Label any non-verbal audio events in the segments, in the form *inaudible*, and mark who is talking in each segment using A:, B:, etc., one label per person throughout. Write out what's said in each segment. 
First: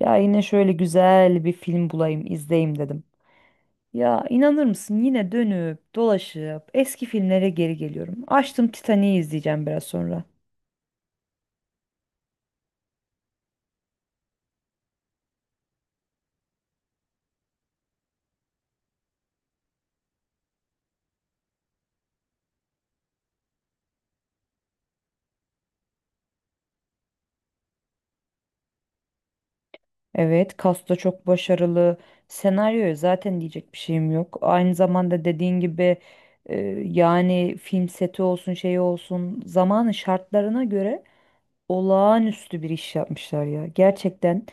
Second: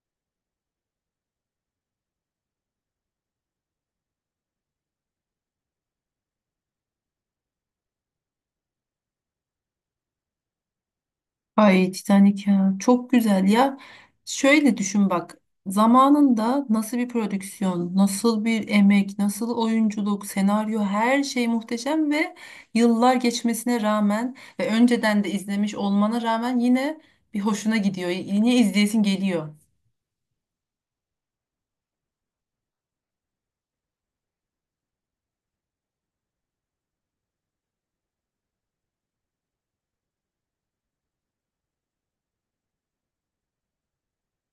A: Ya yine şöyle güzel bir film bulayım, izleyeyim dedim. Ya inanır mısın yine dönüp dolaşıp eski filmlere geri geliyorum. Açtım Titanic'i izleyeceğim biraz sonra.
B: Ay Titanic ya çok güzel ya. Şöyle düşün bak zamanında nasıl bir prodüksiyon, nasıl bir emek, nasıl oyunculuk, senaryo her şey muhteşem ve yıllar geçmesine rağmen ve önceden de izlemiş olmana rağmen yine bir hoşuna gidiyor. Yine izleyesin geliyor.
A: Evet, kasta çok başarılı. Senaryoya zaten diyecek bir şeyim yok. Aynı zamanda dediğin gibi e, yani film seti olsun şey olsun zamanın şartlarına göre olağanüstü bir iş yapmışlar ya. Gerçekten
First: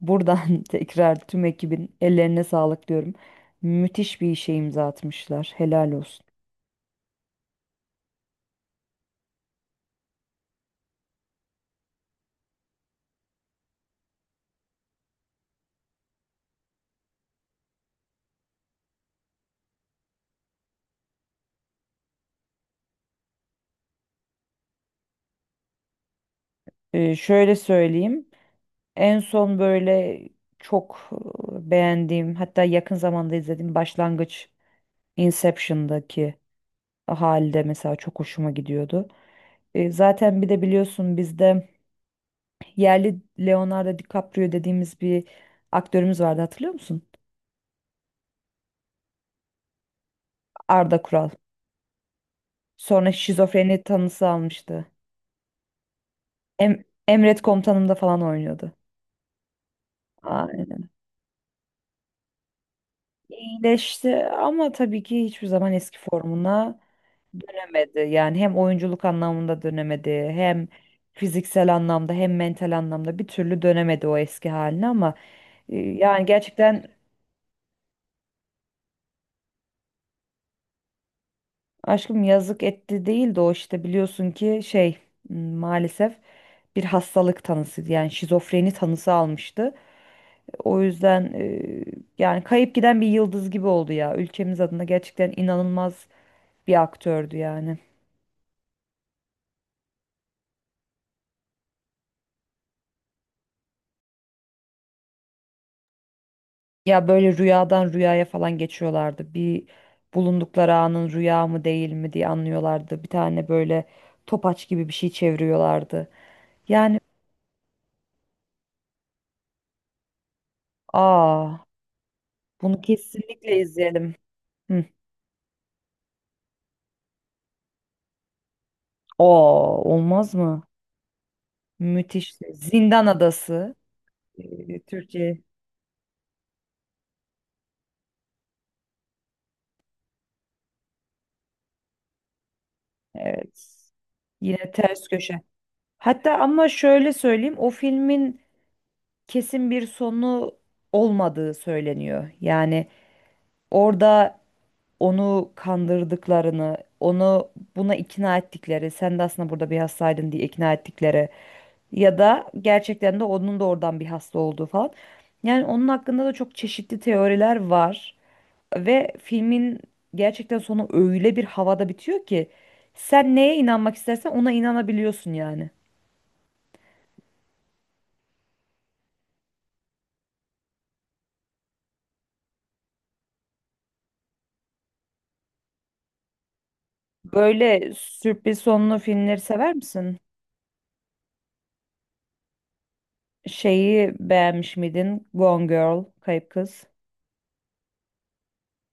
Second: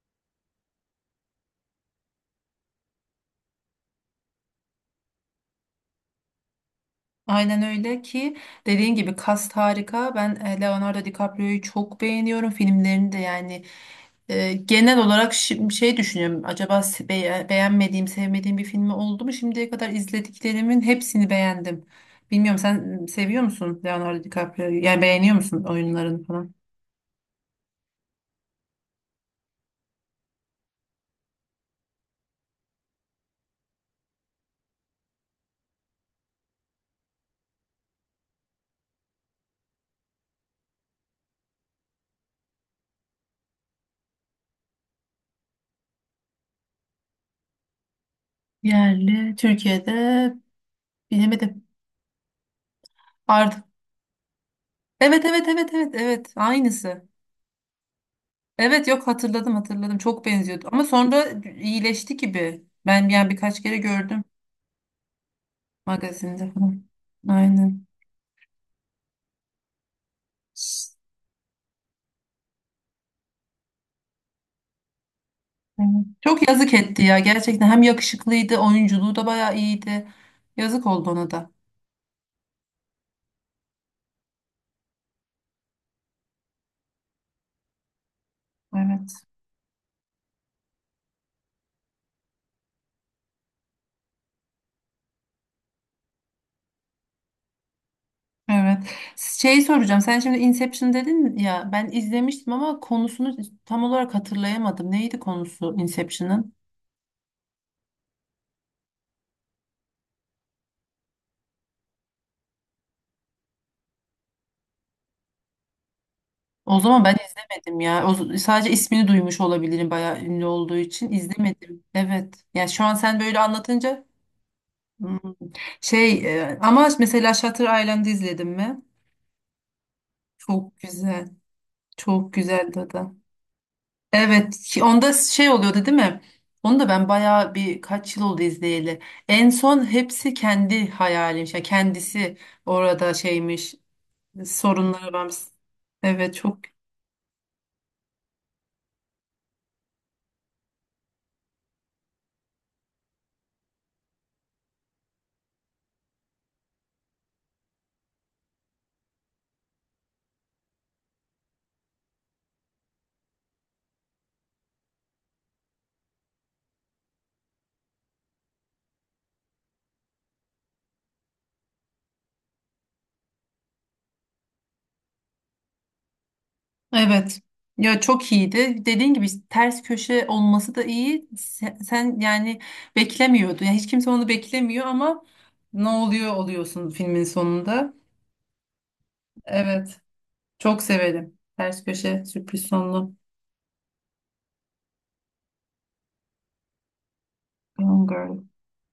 A: buradan *laughs* tekrar tüm ekibin ellerine sağlık diyorum. Müthiş bir işe imza atmışlar. Helal olsun.
B: Aynen öyle ki dediğin gibi kast harika. Ben Leonardo DiCaprio'yu çok beğeniyorum filmlerini de yani genel olarak şey düşünüyorum. Acaba beğenmediğim, sevmediğim bir filmi oldu mu? Şimdiye kadar izlediklerimin hepsini beğendim. Bilmiyorum sen seviyor musun Leonardo DiCaprio'yu? Yani beğeniyor musun oyunlarını falan?
A: Şöyle söyleyeyim. En son böyle çok beğendiğim hatta yakın zamanda izlediğim Başlangıç, Inception'daki halde mesela çok hoşuma gidiyordu. Zaten bir de biliyorsun bizde yerli Leonardo DiCaprio dediğimiz bir aktörümüz vardı, hatırlıyor musun?
B: Yerli Türkiye'de
A: Arda Kural.
B: bilemedim.
A: Sonra
B: Artık
A: şizofreni tanısı almıştı.
B: evet, evet, evet, evet, evet, aynısı.
A: Emret Komutanım'da falan oynuyordu.
B: Evet yok hatırladım hatırladım çok benziyordu ama
A: Aynen.
B: sonra iyileşti gibi. Ben yani birkaç kere gördüm
A: İyileşti ama tabii ki hiçbir zaman eski
B: magazinde
A: formuna
B: falan. Aynen.
A: dönemedi. Yani hem oyunculuk anlamında dönemedi, hem fiziksel anlamda, hem mental anlamda bir türlü dönemedi o eski haline ama
B: Evet.
A: yani
B: Çok yazık
A: gerçekten
B: etti ya gerçekten hem yakışıklıydı oyunculuğu da bayağı iyiydi. Yazık oldu ona da.
A: aşkım yazık etti değil de o işte biliyorsun ki maalesef bir hastalık tanısıydı. Yani şizofreni tanısı
B: Evet.
A: almıştı. O yüzden yani kayıp giden bir yıldız gibi oldu ya. Ülkemiz adına gerçekten inanılmaz bir aktördü yani.
B: Evet. Şey soracağım sen şimdi Inception dedin ya ben izlemiştim ama konusunu tam olarak hatırlayamadım. Neydi konusu Inception'ın?
A: Ya böyle rüyadan rüyaya falan geçiyorlardı. Bir bulundukları anın rüya mı değil mi diye anlıyorlardı. Bir tane böyle topaç gibi bir şey çeviriyorlardı.
B: O
A: Yani
B: zaman ben izlemedim ya. O, sadece ismini duymuş olabilirim bayağı ünlü olduğu için
A: aa,
B: izlemedim. Evet. Yani
A: bunu
B: şu an sen böyle
A: kesinlikle
B: anlatınca
A: izleyelim. Hı.
B: hmm. şey ama mesela Shutter Island'ı izledim mi?
A: Aa, olmaz mı?
B: Çok güzel. Çok
A: Müthiş.
B: güzel
A: Zindan
B: da.
A: Adası.
B: Evet. Ki onda
A: Türkçe.
B: şey oluyordu değil mi? Onu da ben bayağı bir kaç yıl oldu izleyeli. En son hepsi kendi hayalim. Yani kendisi orada
A: Evet.
B: şeymiş.
A: Yine ters
B: Sorunları varmış.
A: köşe. Hatta
B: Evet, çok.
A: ama şöyle söyleyeyim, o filmin kesin bir sonu olmadığı söyleniyor. Yani orada onu kandırdıklarını, onu buna ikna ettikleri, sen de aslında burada bir hastaydın diye ikna ettikleri ya da gerçekten de onun da oradan bir hasta olduğu falan. Yani onun hakkında da çok çeşitli teoriler var ve filmin gerçekten sonu öyle bir havada bitiyor ki sen neye inanmak istersen ona inanabiliyorsun yani.
B: Evet. Ya çok iyiydi. Dediğin gibi ters köşe olması da iyi. Sen yani beklemiyordun. Yani hiç kimse onu beklemiyor ama ne oluyor oluyorsun filmin
A: Böyle
B: sonunda.
A: sürpriz sonlu filmleri sever
B: Evet.
A: misin?
B: Çok severim. Ters köşe sürpriz sonlu.
A: Şeyi beğenmiş miydin? Gone Girl, Kayıp Kız.
B: Gone Girl.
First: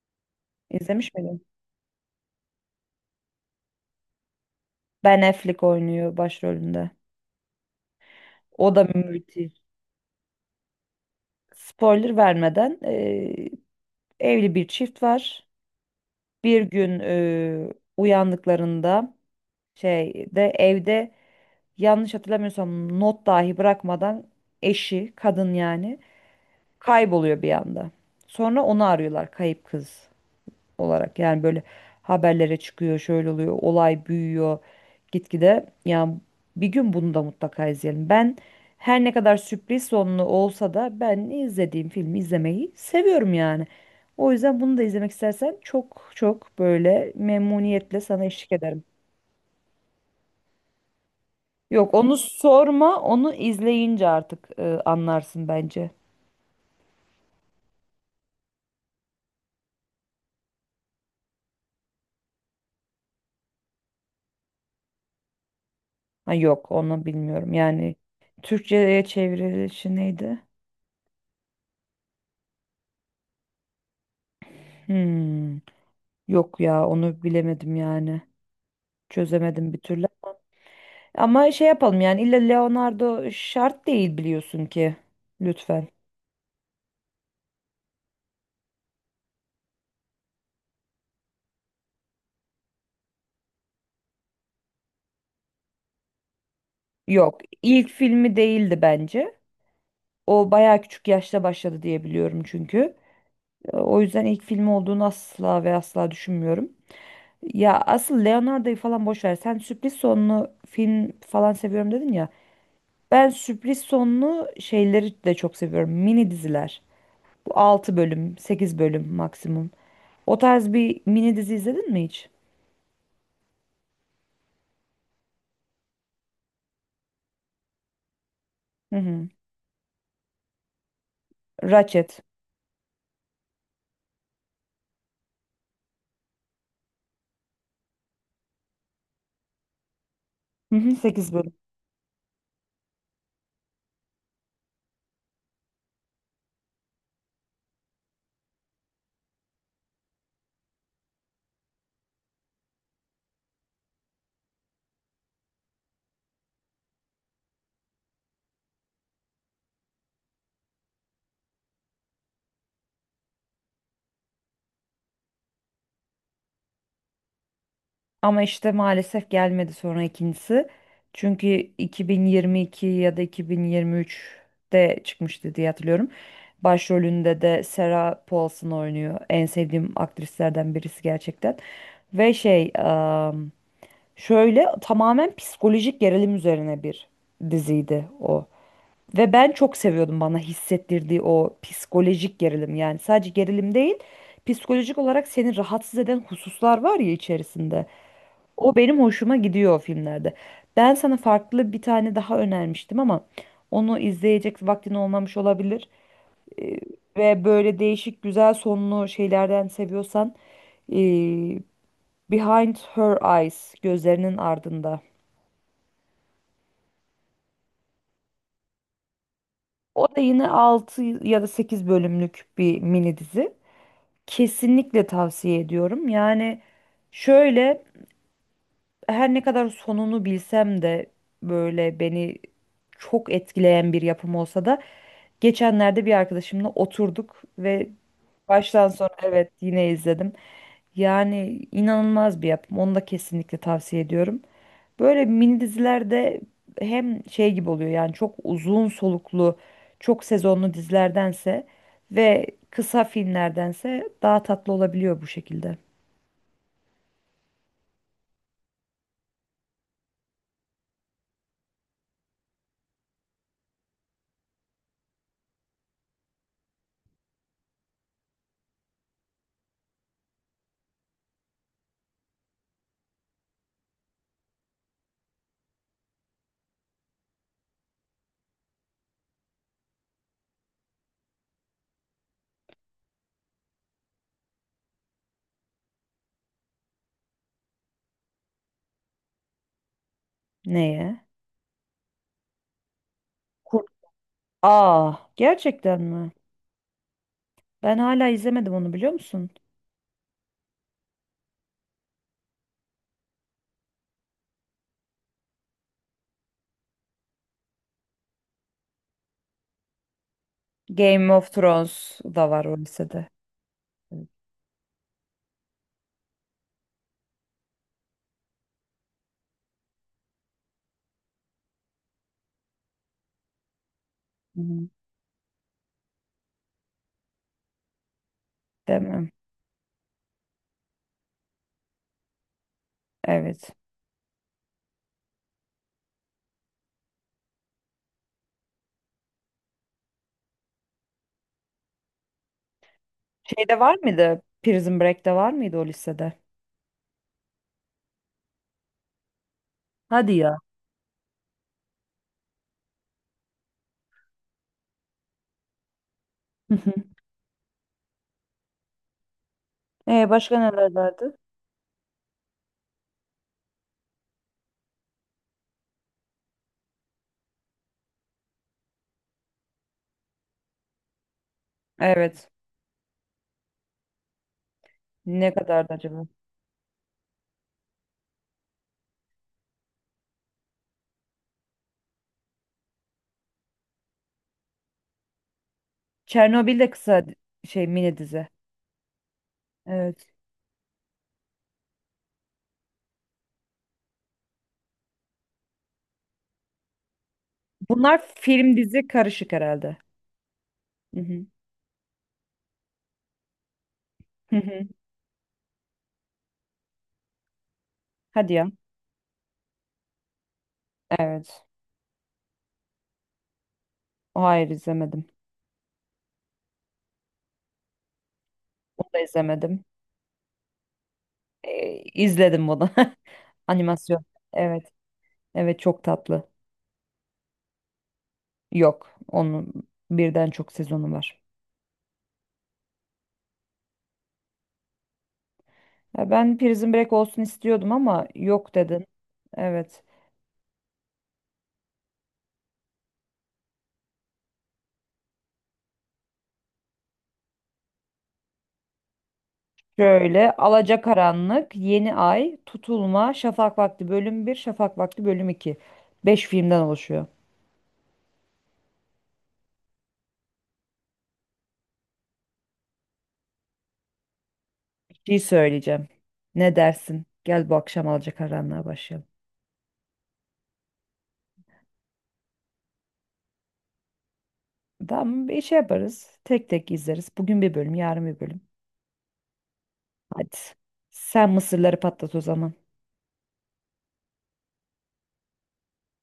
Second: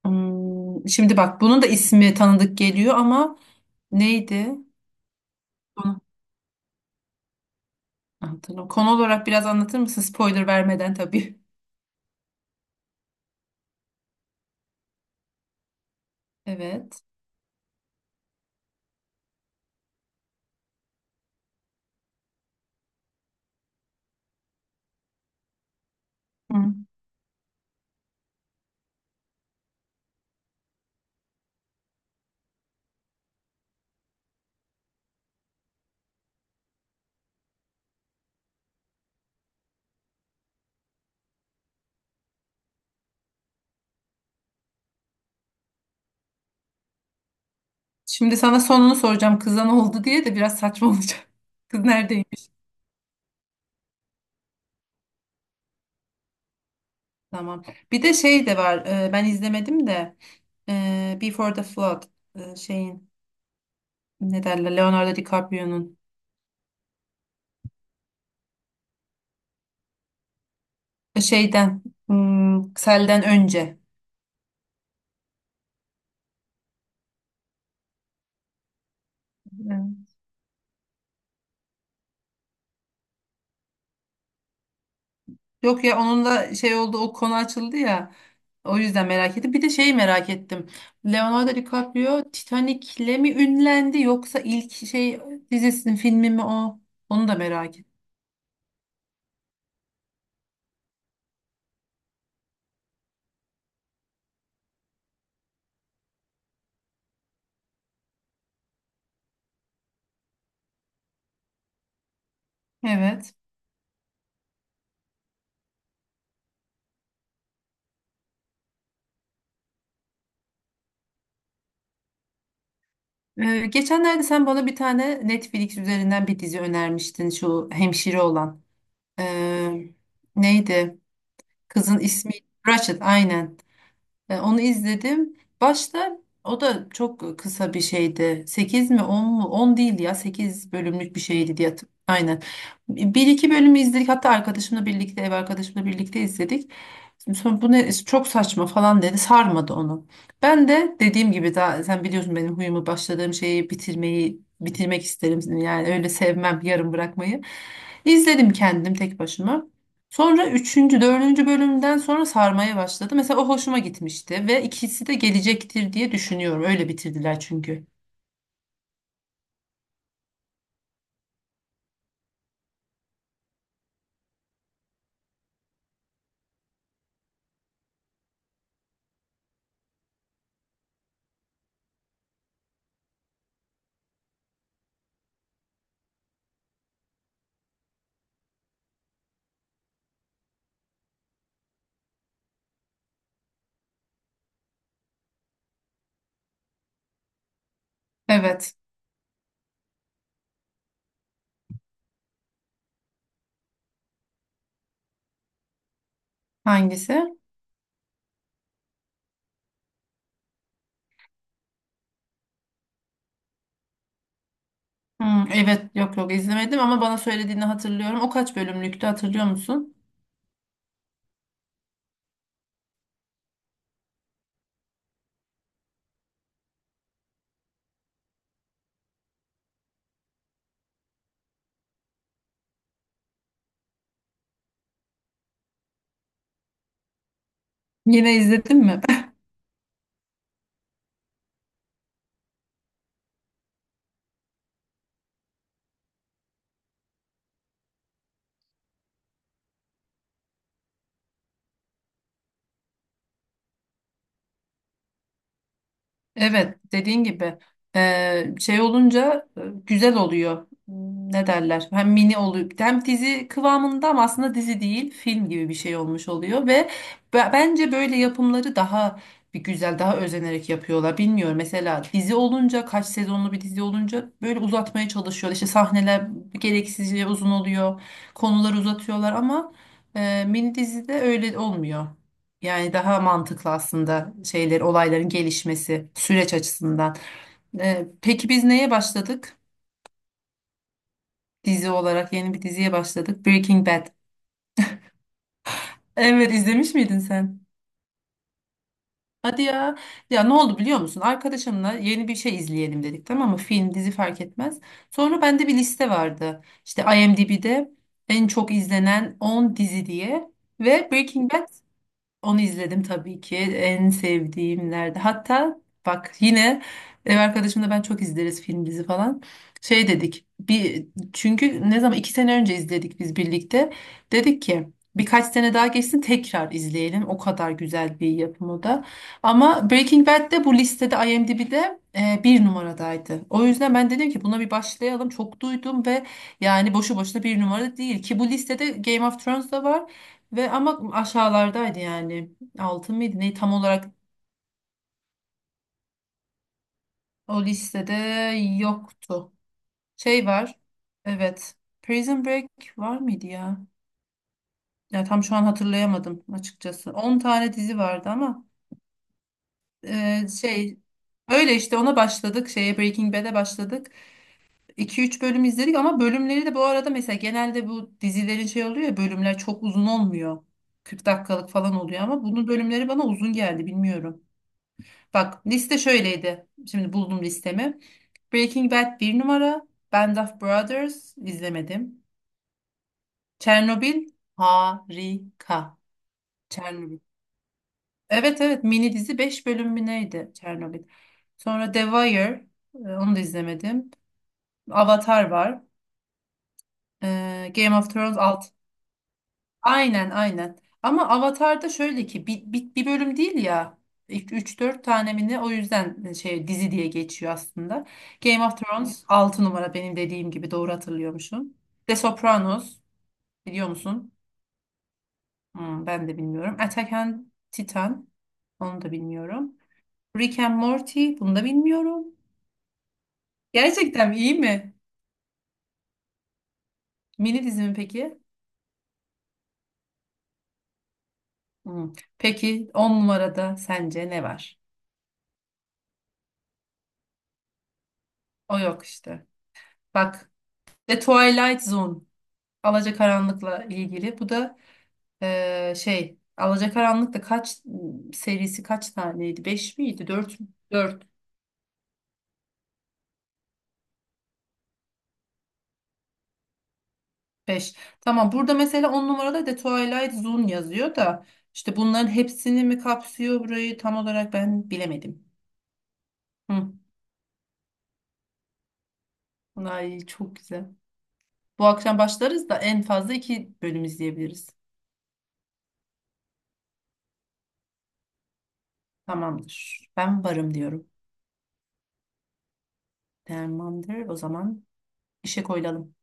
B: Hmm,
A: İzlemiş
B: şimdi bak
A: miydin?
B: bunun da ismi tanıdık geliyor ama neydi?
A: Ben Affleck
B: Konu,
A: oynuyor başrolünde.
B: hatırlam.
A: O da
B: Konu olarak biraz
A: müthiş.
B: anlatır mısın? Spoiler vermeden tabii.
A: Spoiler vermeden evli bir çift var. Bir gün
B: Evet.
A: uyandıklarında şeyde, evde, yanlış hatırlamıyorsam not dahi bırakmadan eşi, kadın yani,
B: Hı.
A: kayboluyor bir anda. Sonra onu arıyorlar kayıp kız olarak. Yani böyle haberlere çıkıyor, şöyle oluyor, olay büyüyor gitgide. Yani bir gün bunu da mutlaka izleyelim. Ben her ne kadar sürpriz sonlu olsa da ben izlediğim filmi izlemeyi seviyorum yani. O yüzden bunu da izlemek istersen çok çok böyle memnuniyetle sana
B: Şimdi
A: eşlik
B: sana
A: ederim.
B: sonunu soracağım. Kıza ne oldu diye de biraz saçma olacak. *laughs* Kız
A: Yok onu
B: neredeydi?
A: sorma, onu izleyince artık anlarsın bence.
B: Tamam. Bir de şey de var. Ben izlemedim de Before the Flood şeyin ne derler Leonardo DiCaprio'nun
A: Ha, yok onu bilmiyorum. Yani Türkçe'ye çevrilişi neydi?
B: şeyden selden önce.
A: Hmm. Yok ya, onu bilemedim yani. Çözemedim bir türlü.
B: Evet.
A: Ama şey yapalım, yani illa Leonardo şart değil biliyorsun ki.
B: Yok
A: Lütfen.
B: ya onun da şey oldu o konu açıldı ya. O yüzden merak ettim. Bir de şeyi merak ettim. Leonardo DiCaprio Titanic'le mi ünlendi yoksa ilk şey dizisinin filmi mi o? Onu da
A: Yok,
B: merak
A: ilk
B: ettim.
A: filmi değildi bence. O bayağı küçük yaşta başladı diye biliyorum çünkü. O yüzden ilk filmi olduğunu asla ve asla düşünmüyorum. Ya asıl Leonardo'yu falan boş ver. Sen sürpriz sonlu film falan seviyorum dedin ya. Ben
B: Evet.
A: sürpriz sonlu şeyleri de çok seviyorum. Mini diziler. Bu 6 bölüm, 8 bölüm maksimum. O tarz bir mini dizi izledin mi hiç?
B: Geçenlerde sen bana bir tane Netflix üzerinden bir dizi önermiştin şu hemşire olan.
A: Hı hı.
B: Eee, Neydi? Kızın
A: Ratchet.
B: ismi Ratched, aynen. Onu izledim. Başta o da çok kısa bir şeydi. 8 mi 10 mu? 10 değil ya. sekiz
A: Hı hı,
B: bölümlük bir
A: 8 bölüm.
B: şeydi diye. Aynen. Bir iki bölümü izledik. Hatta arkadaşımla birlikte, ev arkadaşımla birlikte izledik. Sonra bu ne çok saçma falan dedi. Sarmadı onu. Ben de dediğim gibi daha sen biliyorsun benim huyumu başladığım şeyi bitirmek isterim. Yani öyle sevmem yarım bırakmayı. İzledim kendim tek başıma. Sonra üçüncü, dördüncü bölümden sonra sarmaya başladı. Mesela o hoşuma gitmişti ve ikisi de gelecektir diye düşünüyorum. Öyle bitirdiler çünkü.
A: Ama işte maalesef gelmedi sonra ikincisi. Çünkü 2022 ya da 2023'te çıkmıştı diye hatırlıyorum. Başrolünde de Sarah Paulson oynuyor. En sevdiğim aktrislerden birisi gerçekten. Ve şey, ım, Şöyle tamamen psikolojik gerilim üzerine bir diziydi o. Ve ben çok seviyordum bana hissettirdiği o psikolojik gerilim. Yani sadece gerilim değil, psikolojik olarak seni rahatsız eden hususlar var ya içerisinde.
B: Evet.
A: O benim hoşuma gidiyor o filmlerde. Ben sana farklı bir tane daha önermiştim ama onu izleyecek vaktin olmamış olabilir. Ee,
B: Hangisi?
A: Ve böyle değişik güzel sonlu şeylerden seviyorsan ee, Behind Her Eyes, gözlerinin ardında.
B: Hmm, evet yok yok izlemedim ama bana söylediğini hatırlıyorum. O kaç bölümlüktü hatırlıyor musun?
A: O da yine 6 ya da 8 bölümlük bir mini dizi. Kesinlikle tavsiye ediyorum. Yani şöyle, her ne kadar sonunu bilsem de böyle beni çok etkileyen bir yapım olsa da geçenlerde bir arkadaşımla oturduk ve
B: Yine izledin
A: baştan
B: mi?
A: sona, evet, yine izledim. Yani inanılmaz bir yapım. Onu da kesinlikle tavsiye ediyorum. Böyle mini dizilerde hem şey gibi oluyor, yani çok uzun soluklu, çok sezonlu dizilerdense ve kısa filmlerdense daha tatlı olabiliyor bu şekilde.
B: Evet, dediğin gibi şey olunca güzel oluyor. Hmm, ne derler? Hem mini oluyor, hem dizi kıvamında ama aslında dizi değil, film gibi bir şey olmuş oluyor ve bence böyle yapımları daha bir güzel, daha özenerek yapıyorlar. Bilmiyorum mesela dizi olunca kaç sezonlu bir dizi olunca böyle uzatmaya çalışıyorlar. İşte sahneler gereksizce uzun oluyor, konuları uzatıyorlar ama mini dizide öyle olmuyor. Yani daha mantıklı aslında şeyler, olayların gelişmesi süreç açısından. Peki biz neye başladık?
A: Neye?
B: Dizi olarak yeni bir diziye başladık.
A: Kur.
B: Breaking Bad.
A: Aa, gerçekten mi?
B: Evet izlemiş miydin sen?
A: Ben hala izlemedim onu, biliyor musun?
B: Hadi ya. Ya ne oldu biliyor musun? Arkadaşımla yeni bir şey izleyelim dedik tamam mı? Film, dizi fark etmez. Sonra bende bir liste vardı. İşte IMDb'de en çok izlenen 10 dizi diye. Ve
A: Game of
B: Breaking Bad.
A: Thrones da
B: Onu
A: var o
B: izledim
A: lisede.
B: tabii ki. En
A: Evet.
B: sevdiğimlerde. Hatta bak yine ev arkadaşımla ben çok izleriz film dizi falan. Şey dedik. Bir çünkü ne zaman 2 sene önce izledik biz birlikte.
A: Hı
B: Dedik ki
A: hı.
B: birkaç sene daha geçsin tekrar izleyelim. O kadar güzel bir yapım o
A: Değil
B: da.
A: mi?
B: Ama Breaking Bad de bu listede IMDb'de bir numaradaydı. O
A: Evet.
B: yüzden ben dedim ki buna bir başlayalım. Çok duydum ve yani boşu boşuna bir numara değil ki bu listede Game of Thrones da var. Ve ama aşağılardaydı yani. Altın mıydı? Ne tam
A: Şeyde var
B: olarak
A: mıydı? Prison Break'te var mıydı o lisede?
B: o listede yoktu.
A: Hadi
B: Şey
A: ya.
B: var.
A: *laughs*
B: Evet. Prison Break var mıydı ya? Ya tam şu an hatırlayamadım
A: Hı hı.
B: açıkçası. 10 tane dizi vardı ama
A: E başka neler
B: şey
A: vardı?
B: öyle işte ona başladık. Şeye Breaking Bad'e başladık. İki üç bölüm izledik ama bölümleri de bu arada mesela genelde bu dizilerin şey oluyor ya bölümler çok uzun olmuyor. 40 dakikalık falan oluyor ama
A: Evet.
B: bunun bölümleri bana uzun geldi bilmiyorum.
A: Ne
B: Bak
A: kadardı
B: liste
A: acaba?
B: şöyleydi. Şimdi buldum listemi. Breaking Bad bir numara. Band of Brothers izlemedim. Chernobyl harika.
A: Çernobil de
B: Chernobyl.
A: kısa di- şey, mini dizi.
B: Evet, evet, mini dizi 5 bölüm mü
A: Evet.
B: neydi Chernobyl. Sonra The Wire onu da izlemedim. Avatar var. Game of
A: Bunlar
B: Thrones
A: film dizi karışık herhalde.
B: aynen, aynen.
A: Hı
B: Ama
A: hı.
B: Avatar'da şöyle ki bir bölüm değil ya.
A: Hı
B: Üç
A: hı.
B: dört tane mi ne o yüzden şey dizi diye geçiyor aslında.
A: Hadi
B: Game
A: ya.
B: of Thrones 6 numara benim dediğim gibi doğru
A: Evet.
B: hatırlıyormuşum. The Sopranos biliyor musun?
A: O hayır, izlemedim.
B: Hmm, ben de bilmiyorum. Attack on Titan onu
A: Onu
B: da
A: da
B: bilmiyorum.
A: izlemedim.
B: Rick and Morty bunu da bilmiyorum.
A: İzledim bunu. *laughs* Animasyon.
B: Gerçekten iyi
A: Evet.
B: mi?
A: Evet, çok tatlı.
B: Mini dizi mi peki?
A: Yok. Onun birden çok sezonu var.
B: Hmm. Peki 10 numarada sence ne var?
A: Ya ben Prison Break olsun istiyordum ama yok
B: O
A: dedin.
B: yok işte.
A: Evet.
B: Bak The Twilight Zone. Alacakaranlık'la ilgili. Bu da şey Alacakaranlık da kaç serisi kaç taneydi? Beş miydi?
A: Şöyle:
B: 4, dört,
A: Alacakaranlık, Yeni Ay, Tutulma, Şafak Vakti bölüm bir, Şafak Vakti bölüm 2. 5 filmden oluşuyor.
B: beş. Tamam, burada mesela 10 numarada The Twilight Zone yazıyor da işte bunların hepsini mi kapsıyor burayı tam olarak ben
A: Bir şey
B: bilemedim.
A: söyleyeceğim. Ne
B: Hı.
A: dersin? Gel bu akşam Alacakaranlığa başlayalım.
B: Ay çok güzel. Bu akşam başlarız da en fazla 2 bölüm izleyebiliriz.
A: Tamam, bir şey yaparız. Tek tek izleriz. Bugün bir bölüm, yarın bir bölüm.
B: Tamamdır. Ben
A: Hadi.
B: varım diyorum.
A: Sen mısırları patlat o zaman.
B: Tamamdır. O zaman işe koyulalım.